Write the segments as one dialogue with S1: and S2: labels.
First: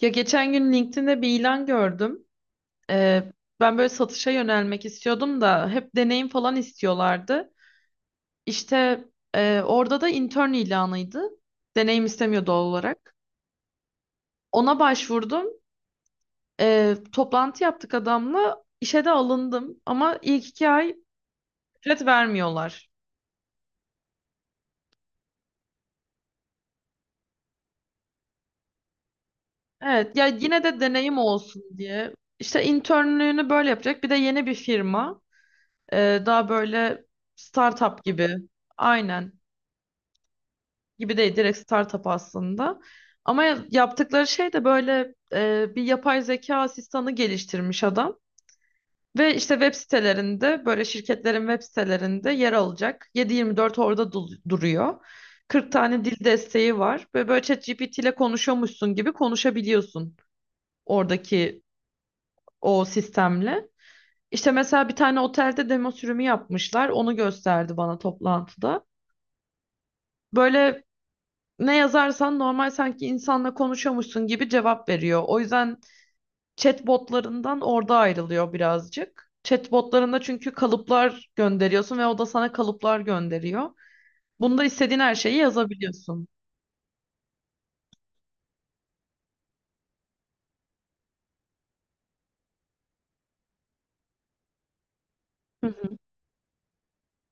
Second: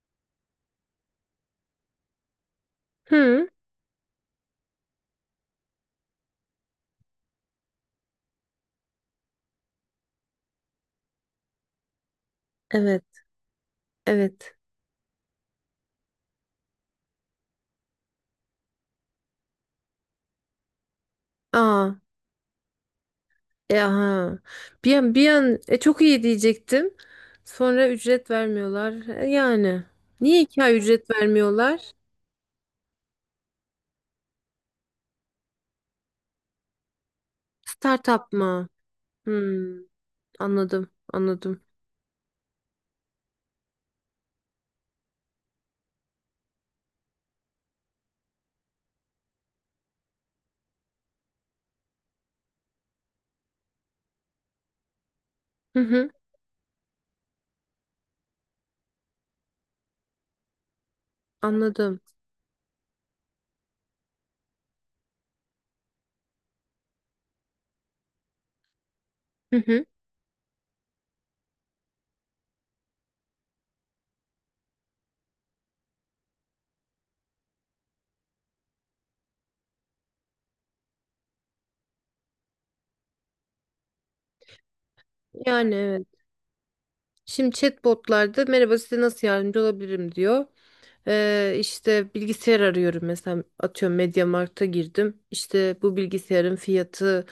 S1: Ya geçen gün LinkedIn'de bir ilan gördüm. Ee,
S2: Hı,
S1: ben böyle satışa yönelmek istiyordum da hep deneyim falan istiyorlardı. İşte orada da intern ilanıydı. Deneyim istemiyor doğal
S2: evet,
S1: olarak.
S2: evet.
S1: Ona başvurdum. Toplantı yaptık adamla. İşe de alındım ama ilk 2 ay
S2: Aa,
S1: ücret vermiyorlar.
S2: e aha. Çok iyi diyecektim. Sonra ücret vermiyorlar. Yani.
S1: Evet ya,
S2: Niye iki
S1: yine
S2: ay
S1: de
S2: ücret
S1: deneyim olsun
S2: vermiyorlar?
S1: diye. İşte internlüğünü böyle yapacak. Bir de yeni bir firma. Daha böyle startup
S2: Startup
S1: gibi.
S2: mı?
S1: Aynen.
S2: Hmm, anladım,
S1: Gibi değil, direkt
S2: anladım.
S1: startup aslında. Ama yaptıkları şey de böyle bir yapay zeka asistanı geliştirmiş adam. Ve işte web sitelerinde, böyle şirketlerin web sitelerinde yer alacak. 7-24 orada duruyor. 40
S2: Hı
S1: tane
S2: hı,
S1: dil desteği var. Ve böyle ChatGPT ile konuşuyormuşsun gibi konuşabiliyorsun oradaki
S2: anladım.
S1: o sistemle. İşte mesela bir tane otelde demo sürümü yapmışlar. Onu gösterdi bana toplantıda.
S2: Hı hı.
S1: Böyle ne yazarsan, normal sanki insanla konuşuyormuşsun gibi cevap veriyor. O yüzden chatbotlarından orada ayrılıyor birazcık. Chatbotlarında çünkü kalıplar gönderiyorsun ve o da sana kalıplar gönderiyor. Bunda istediğin her şeyi
S2: Yani evet.
S1: yazabiliyorsun.
S2: Şimdi chatbotlarda merhaba size nasıl yardımcı olabilirim diyor. İşte bilgisayar arıyorum mesela atıyorum MediaMarkt'a girdim.
S1: Hı
S2: İşte bu
S1: hı.
S2: bilgisayarın fiyatı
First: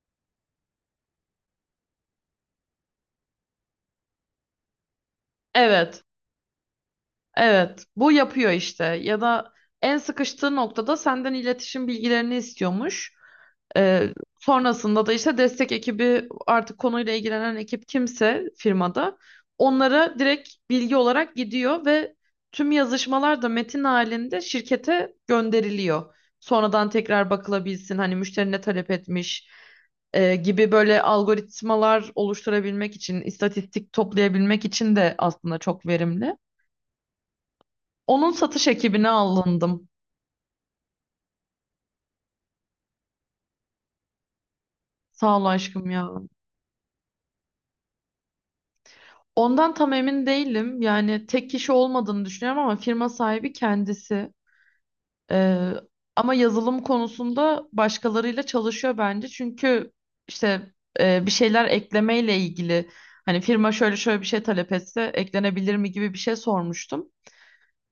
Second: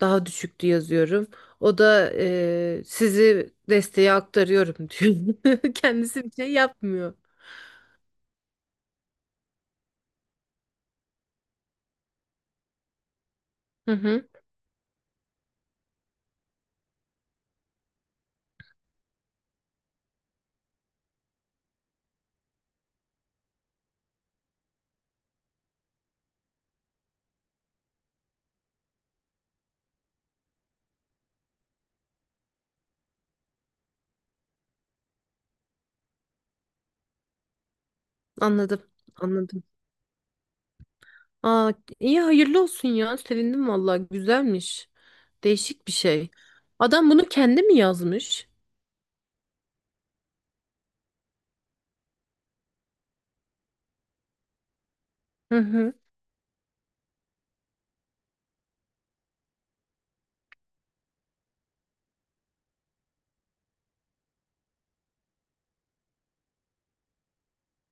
S2: daha düşüktü yazıyorum. O da sizi desteğe aktarıyorum diyor.
S1: Evet,
S2: Kendisi bir şey yapmıyor.
S1: evet. Bu yapıyor işte. Ya da en sıkıştığı noktada senden iletişim bilgilerini istiyormuş.
S2: Hı
S1: Ee,
S2: hı,
S1: sonrasında da işte destek ekibi, artık konuyla ilgilenen ekip kimse firmada, onlara direkt bilgi olarak gidiyor ve tüm yazışmalar da metin halinde şirkete gönderiliyor. Sonradan tekrar bakılabilsin hani, müşteri ne talep etmiş gibi, böyle algoritmalar oluşturabilmek için, istatistik toplayabilmek için de aslında çok verimli. Onun satış
S2: anladım
S1: ekibine
S2: anladım.
S1: alındım.
S2: Aa, iyi hayırlı olsun ya sevindim vallahi güzelmiş.
S1: Sağ ol
S2: Değişik
S1: aşkım
S2: bir
S1: ya.
S2: şey. Adam bunu kendi mi yazmış?
S1: Ondan tam emin değilim. Yani tek kişi olmadığını düşünüyorum ama firma sahibi kendisi.
S2: Hı
S1: Ee,
S2: hı,
S1: ama yazılım konusunda başkalarıyla çalışıyor bence. Çünkü işte bir şeyler eklemeyle ilgili, hani firma şöyle şöyle bir şey talep etse eklenebilir mi gibi bir şey sormuştum.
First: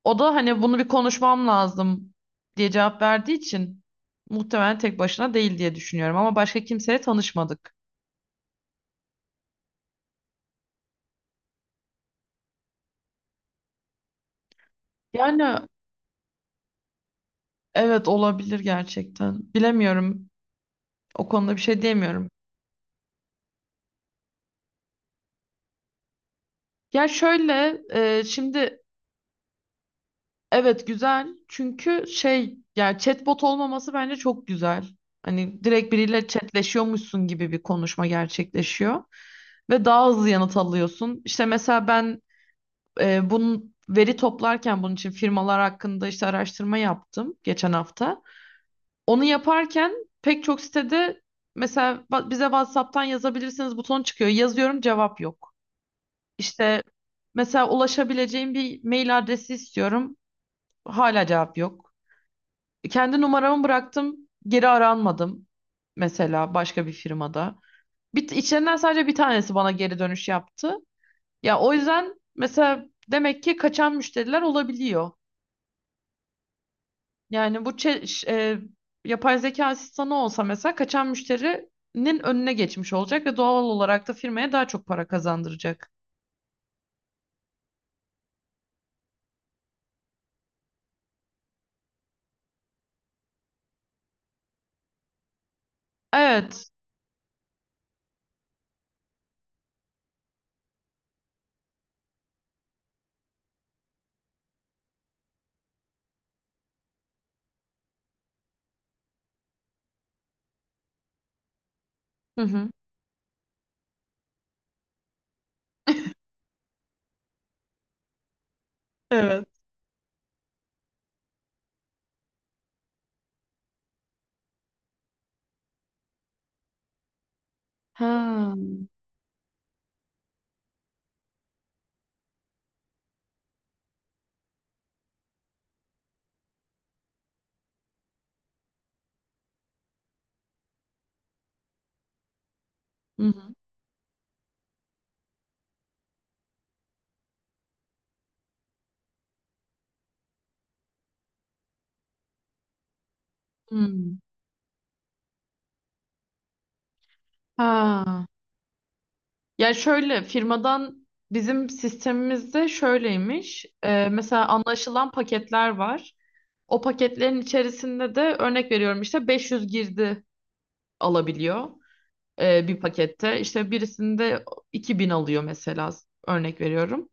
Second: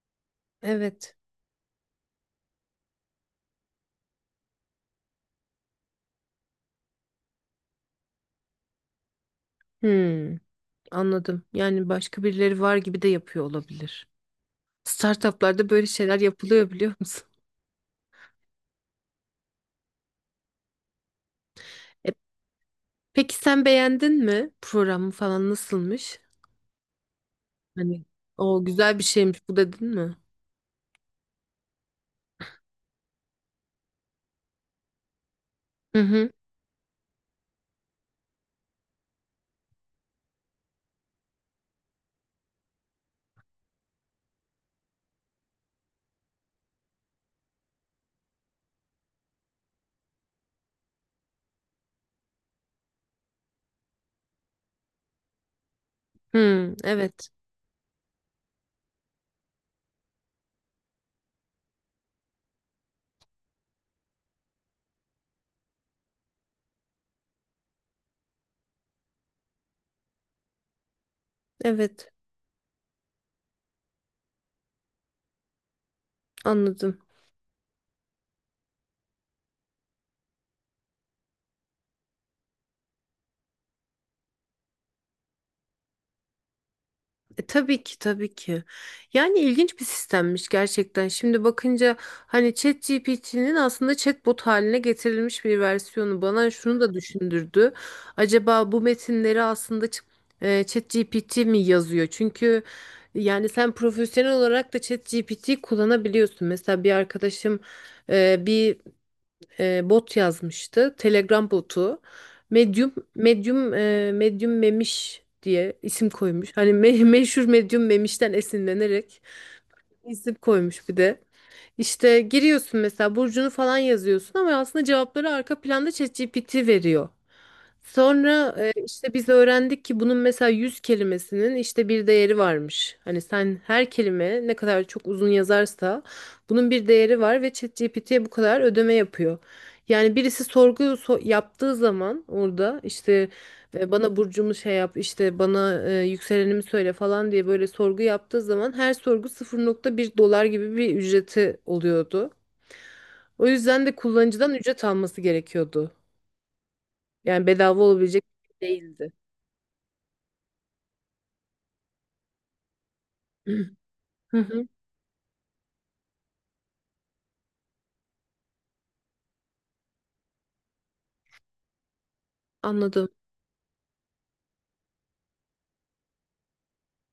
S1: O da hani bunu bir
S2: evet.
S1: konuşmam lazım diye cevap verdiği için muhtemelen tek başına değil diye düşünüyorum ama başka kimseye tanışmadık.
S2: Hmm, anladım. Yani başka birileri var gibi de yapıyor olabilir.
S1: Yani
S2: Startuplarda böyle şeyler yapılıyor biliyor musun?
S1: evet, olabilir gerçekten. Bilemiyorum. O konuda bir şey
S2: E,
S1: diyemiyorum.
S2: peki sen beğendin mi? Programı falan nasılmış?
S1: Ya şöyle
S2: Hani o
S1: şimdi
S2: güzel bir şeymiş bu dedin mi?
S1: evet, güzel. Çünkü şey, yani chatbot olmaması bence çok güzel. Hani direkt
S2: Hı
S1: biriyle
S2: hı.
S1: chatleşiyormuşsun gibi bir konuşma gerçekleşiyor ve daha hızlı yanıt alıyorsun. İşte mesela ben bunun veri toplarken, bunun için firmalar hakkında işte araştırma yaptım geçen hafta. Onu yaparken pek çok sitede mesela bize WhatsApp'tan yazabilirsiniz butonu çıkıyor. Yazıyorum, cevap yok.
S2: Hı,
S1: İşte
S2: evet.
S1: mesela ulaşabileceğim bir mail adresi istiyorum. Hala cevap yok. Kendi numaramı bıraktım. Geri aranmadım. Mesela başka bir firmada. Bir, içlerinden sadece bir tanesi bana geri dönüş yaptı. Ya o
S2: Evet.
S1: yüzden mesela, demek ki kaçan müşteriler olabiliyor.
S2: Anladım.
S1: Yani bu yapay zeka asistanı olsa mesela kaçan müşterinin önüne geçmiş olacak ve doğal olarak da firmaya daha çok para kazandıracak.
S2: Tabii ki tabii ki. Yani ilginç bir sistemmiş gerçekten. Şimdi bakınca hani ChatGPT'nin aslında chatbot haline getirilmiş bir versiyonu bana
S1: Evet.
S2: şunu da düşündürdü. Acaba bu metinleri aslında ChatGPT mi yazıyor? Çünkü yani sen profesyonel olarak da ChatGPT kullanabiliyorsun. Mesela bir arkadaşım e, bir bot yazmıştı. Telegram botu.
S1: Hı hı.
S2: Medium Memiş diye isim koymuş. Meşhur Medium Memiş'ten esinlenerek
S1: Evet.
S2: isim koymuş bir de. İşte giriyorsun mesela burcunu falan yazıyorsun ama aslında cevapları arka planda ChatGPT veriyor.
S1: Ha.
S2: Sonra işte biz öğrendik ki bunun mesela 100 kelimesinin işte bir değeri varmış. Hani sen her kelime ne kadar çok uzun yazarsa bunun bir değeri var ve ChatGPT'ye bu kadar ödeme yapıyor. Yani birisi yaptığı zaman orada
S1: Hı
S2: işte
S1: hı.
S2: ve bana burcumu şey yap işte bana yükselenimi söyle falan diye böyle sorgu yaptığı zaman her sorgu 0,1 dolar gibi bir ücreti oluyordu. O yüzden de
S1: Hmm.
S2: kullanıcıdan ücret alması gerekiyordu. Yani bedava olabilecek
S1: Ha.
S2: bir şey değildi.
S1: Ya şöyle, firmadan bizim sistemimizde şöyleymiş.
S2: Hı
S1: Mesela
S2: hı,
S1: anlaşılan paketler var. O paketlerin içerisinde de, örnek veriyorum, işte 500 girdi alabiliyor bir
S2: anladım.
S1: pakette. İşte birisinde 2.000 alıyor mesela, örnek veriyorum.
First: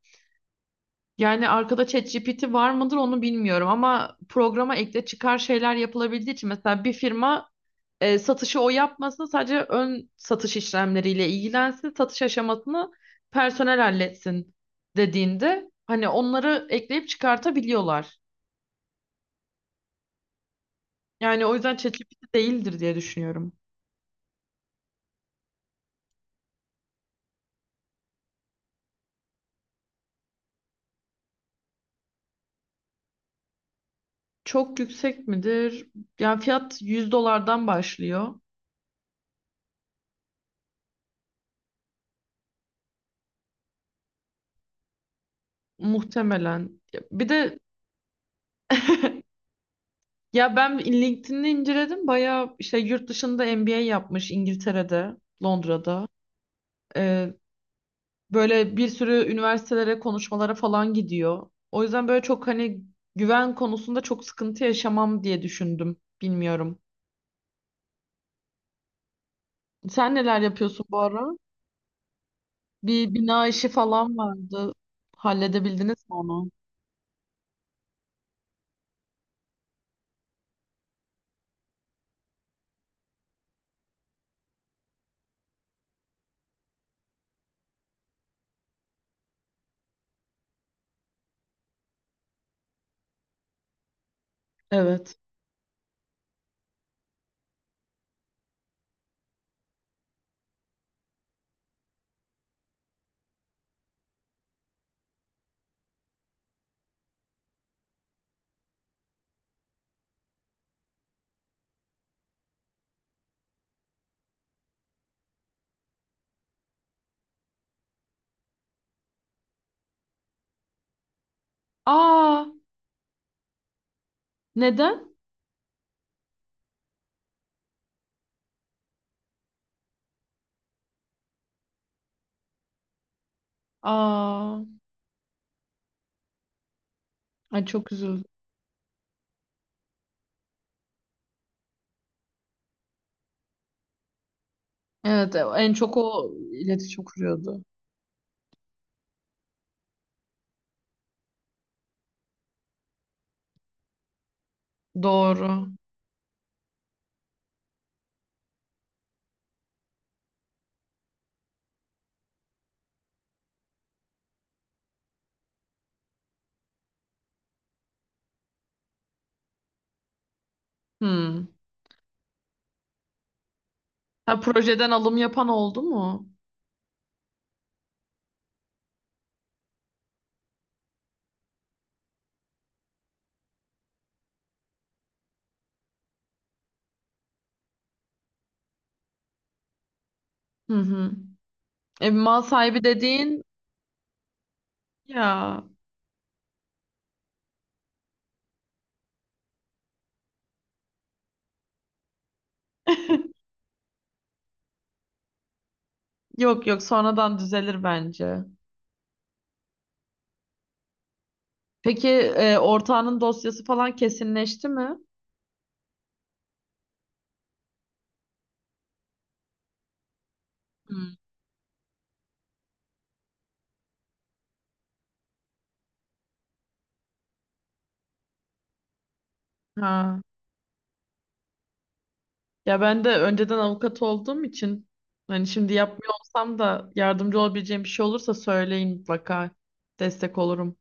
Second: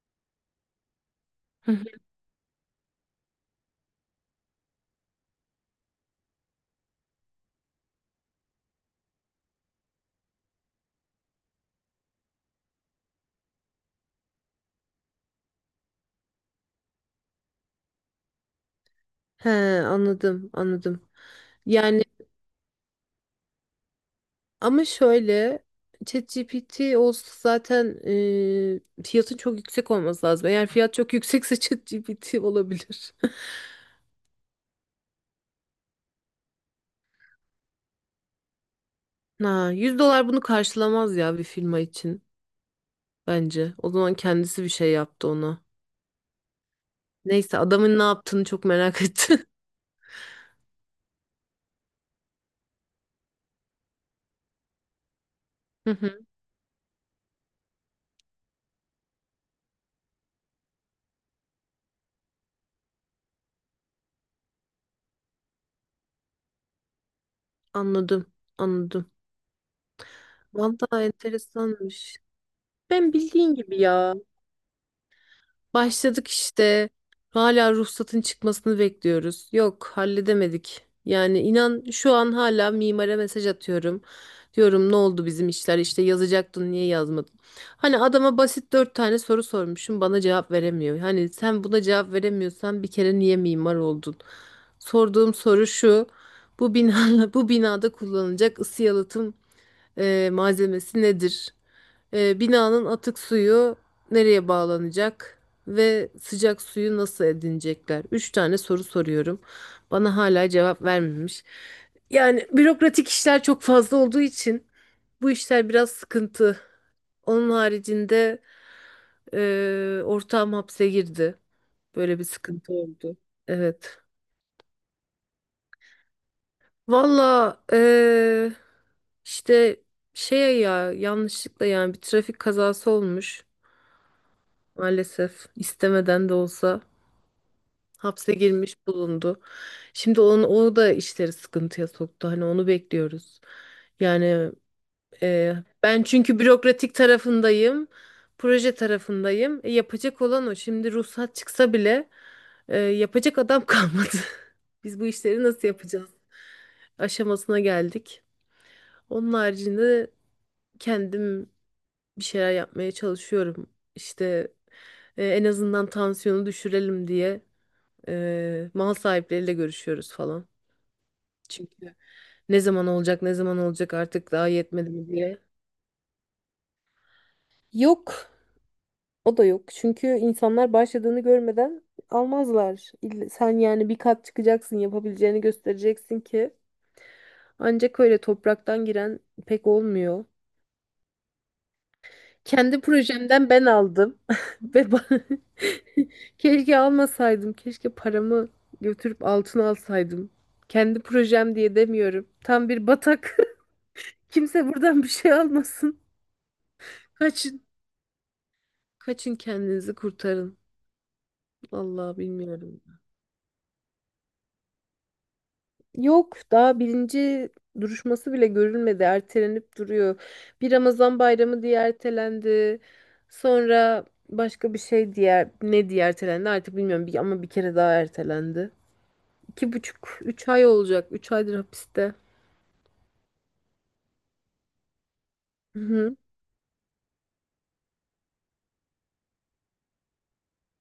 S1: Yani
S2: Hı hı.
S1: arkada ChatGPT var mıdır onu bilmiyorum ama programa ekle çıkar şeyler yapılabildiği için, mesela bir firma satışı o yapmasın, sadece ön satış işlemleriyle ilgilensin, satış aşamasını personel halletsin dediğinde hani onları ekleyip çıkartabiliyorlar.
S2: He, anladım, anladım.
S1: Yani o yüzden
S2: Yani
S1: ChatGPT değildir diye düşünüyorum.
S2: ama şöyle ChatGPT olsa zaten fiyatın çok yüksek olması lazım. Eğer fiyat çok yüksekse ChatGPT olabilir.
S1: Çok yüksek midir? Yani fiyat 100 dolardan başlıyor
S2: Ha, 100 dolar bunu karşılamaz ya bir firma için bence. O zaman kendisi bir şey yaptı ona.
S1: muhtemelen. Bir de
S2: Neyse adamın ne yaptığını çok merak ettim.
S1: ya, ben LinkedIn'i inceledim. Bayağı işte yurt dışında MBA yapmış, İngiltere'de,
S2: Hı
S1: Londra'da.
S2: hı,
S1: Ee, Böyle bir sürü üniversitelere, konuşmalara falan gidiyor. O yüzden böyle çok, hani güven konusunda çok sıkıntı yaşamam diye düşündüm. Bilmiyorum.
S2: anladım, anladım.
S1: Sen neler yapıyorsun bu
S2: Vallahi
S1: ara?
S2: enteresanmış. Ben
S1: Bir bina
S2: bildiğin
S1: işi
S2: gibi ya.
S1: falan vardı. Halledebildiniz mi
S2: Başladık
S1: onu?
S2: işte. Hala ruhsatın çıkmasını bekliyoruz. Yok, halledemedik. Yani inan şu an hala mimara mesaj atıyorum. Diyorum ne oldu bizim işler işte yazacaktın niye yazmadın? Hani adama basit dört tane soru sormuşum bana cevap veremiyor. Hani sen buna cevap veremiyorsan bir kere niye mimar oldun?
S1: Evet.
S2: Sorduğum soru şu. Bu binada kullanılacak ısı yalıtım malzemesi nedir? Binanın atık suyu nereye bağlanacak? Ve sıcak suyu nasıl edinecekler? Üç tane soru soruyorum. Bana hala cevap vermemiş. Yani bürokratik işler çok fazla olduğu için bu işler biraz sıkıntı. Onun haricinde ortağım hapse girdi. Böyle bir
S1: Aa,
S2: sıkıntı oldu. Evet.
S1: neden?
S2: Valla e, işte şey ya Yanlışlıkla yani bir trafik kazası olmuş.
S1: Aa,
S2: Maalesef istemeden de olsa
S1: ay çok üzüldüm.
S2: hapse girmiş bulundu. O da işleri sıkıntıya soktu. Hani onu bekliyoruz. Yani
S1: Evet,
S2: e,
S1: en çok
S2: Ben
S1: o
S2: çünkü
S1: iletişim kuruyordu.
S2: proje tarafındayım. Yapacak olan o. Şimdi ruhsat çıksa bile yapacak adam kalmadı. Biz bu işleri
S1: Doğru.
S2: nasıl yapacağız? Aşamasına geldik. Onun haricinde kendim bir şeyler yapmaya çalışıyorum. İşte en azından tansiyonu düşürelim diye. Mal sahipleriyle görüşüyoruz falan.
S1: Hmm.
S2: Çünkü ne zaman olacak, ne zaman olacak artık
S1: Ha,
S2: daha yetmedi
S1: projeden
S2: mi
S1: alım
S2: diye.
S1: yapan oldu mu?
S2: Yok. O da yok. Çünkü insanlar başladığını görmeden almazlar. İlle- Sen yani bir kat çıkacaksın, yapabileceğini göstereceksin ki. Ancak öyle topraktan giren pek olmuyor.
S1: Hı hı. E, mal
S2: Kendi
S1: sahibi dediğin
S2: projemden ben aldım. Ve ba-
S1: ya.
S2: Keşke almasaydım. Keşke paramı götürüp altın alsaydım. Kendi projem diye demiyorum. Tam bir batak. Kimse buradan bir şey almasın.
S1: Yok yok, sonradan
S2: Kaçın.
S1: düzelir bence.
S2: Kaçın kendinizi kurtarın.
S1: Peki
S2: Allah bilmiyorum.
S1: ortağının dosyası falan kesinleşti mi?
S2: Yok daha birinci duruşması bile görülmedi. Ertelenip duruyor. Bir
S1: Hmm.
S2: Ramazan bayramı diye ertelendi. Sonra başka bir şey diye ne diye ertelendi artık bilmiyorum. Bir, ama bir kere daha ertelendi. İki buçuk,
S1: Ha.
S2: üç ay olacak. Üç aydır hapiste.
S1: Ya, ben de önceden avukat olduğum için, hani şimdi
S2: Hı
S1: yapmıyor
S2: hı.
S1: olsam da, yardımcı olabileceğim bir şey olursa söyleyin mutlaka. Destek olurum.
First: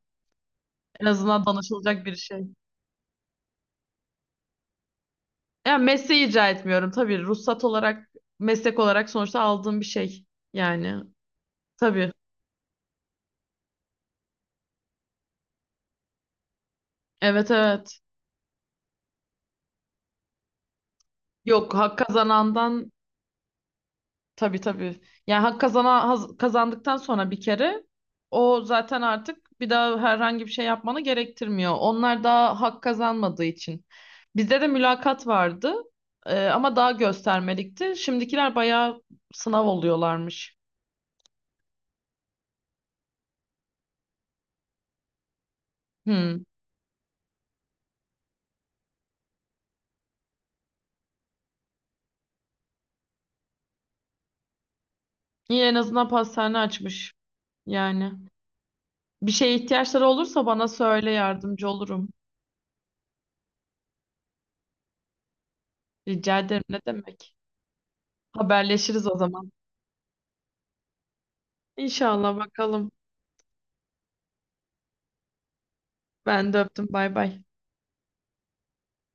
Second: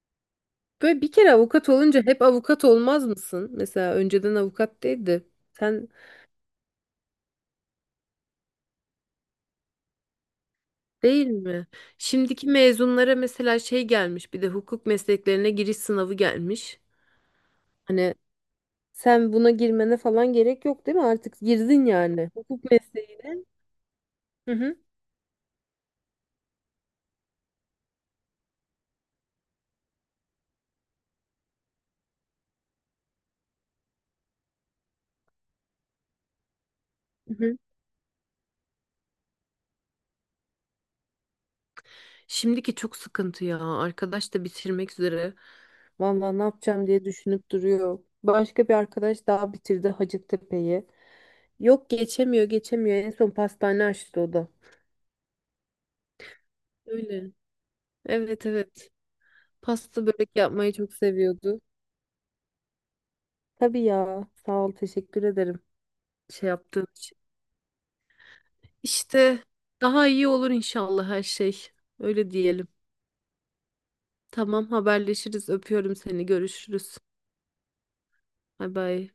S2: Böyle
S1: En
S2: bir kere
S1: azından
S2: avukat
S1: danışılacak
S2: olunca
S1: bir
S2: hep
S1: şey.
S2: avukat olmaz mısın? Mesela önceden avukat değildi.
S1: Ya
S2: Sen
S1: mesleği icra etmiyorum tabii. Ruhsat olarak, meslek olarak sonuçta aldığım bir şey. Yani
S2: değil mi?
S1: tabii.
S2: Şimdiki mezunlara mesela şey gelmiş bir de hukuk mesleklerine giriş sınavı gelmiş.
S1: Evet, evet.
S2: Hani sen buna girmene falan gerek yok değil mi? Artık
S1: Yok,
S2: girdin
S1: hak
S2: yani hukuk
S1: kazanandan.
S2: mesleğine. Hı
S1: Tabii,
S2: hı.
S1: tabii. Yani hak kazana, kazandıktan sonra bir kere, o zaten artık bir daha herhangi bir şey yapmanı gerektirmiyor. Onlar daha hak kazanmadığı için. Bizde de mülakat vardı ama daha
S2: Hı hı.
S1: göstermelikti. Şimdikiler bayağı sınav oluyorlarmış.
S2: Şimdiki çok sıkıntı ya. Arkadaş da bitirmek üzere. Vallahi ne
S1: Hmm.
S2: yapacağım diye düşünüp duruyor. Başka bir arkadaş daha bitirdi Hacettepe'yi. Yok geçemiyor geçemiyor. En son pastane açtı o da.
S1: Yine en azından pastane açmış
S2: Öyle.
S1: yani.
S2: Evet evet.
S1: Bir şeye
S2: Pasta
S1: ihtiyaçları
S2: börek
S1: olursa bana
S2: yapmayı çok
S1: söyle,
S2: seviyordu.
S1: yardımcı olurum.
S2: Tabii ya. Sağ ol. Teşekkür ederim.
S1: Rica
S2: Şey
S1: ederim, ne
S2: yaptığın için.
S1: demek. Haberleşiriz o
S2: İşte
S1: zaman.
S2: daha iyi olur inşallah her şey. Öyle
S1: İnşallah,
S2: diyelim.
S1: bakalım.
S2: Tamam haberleşiriz. Öpüyorum seni.
S1: Ben de öptüm,
S2: Görüşürüz.
S1: bay bay.
S2: Bay bay.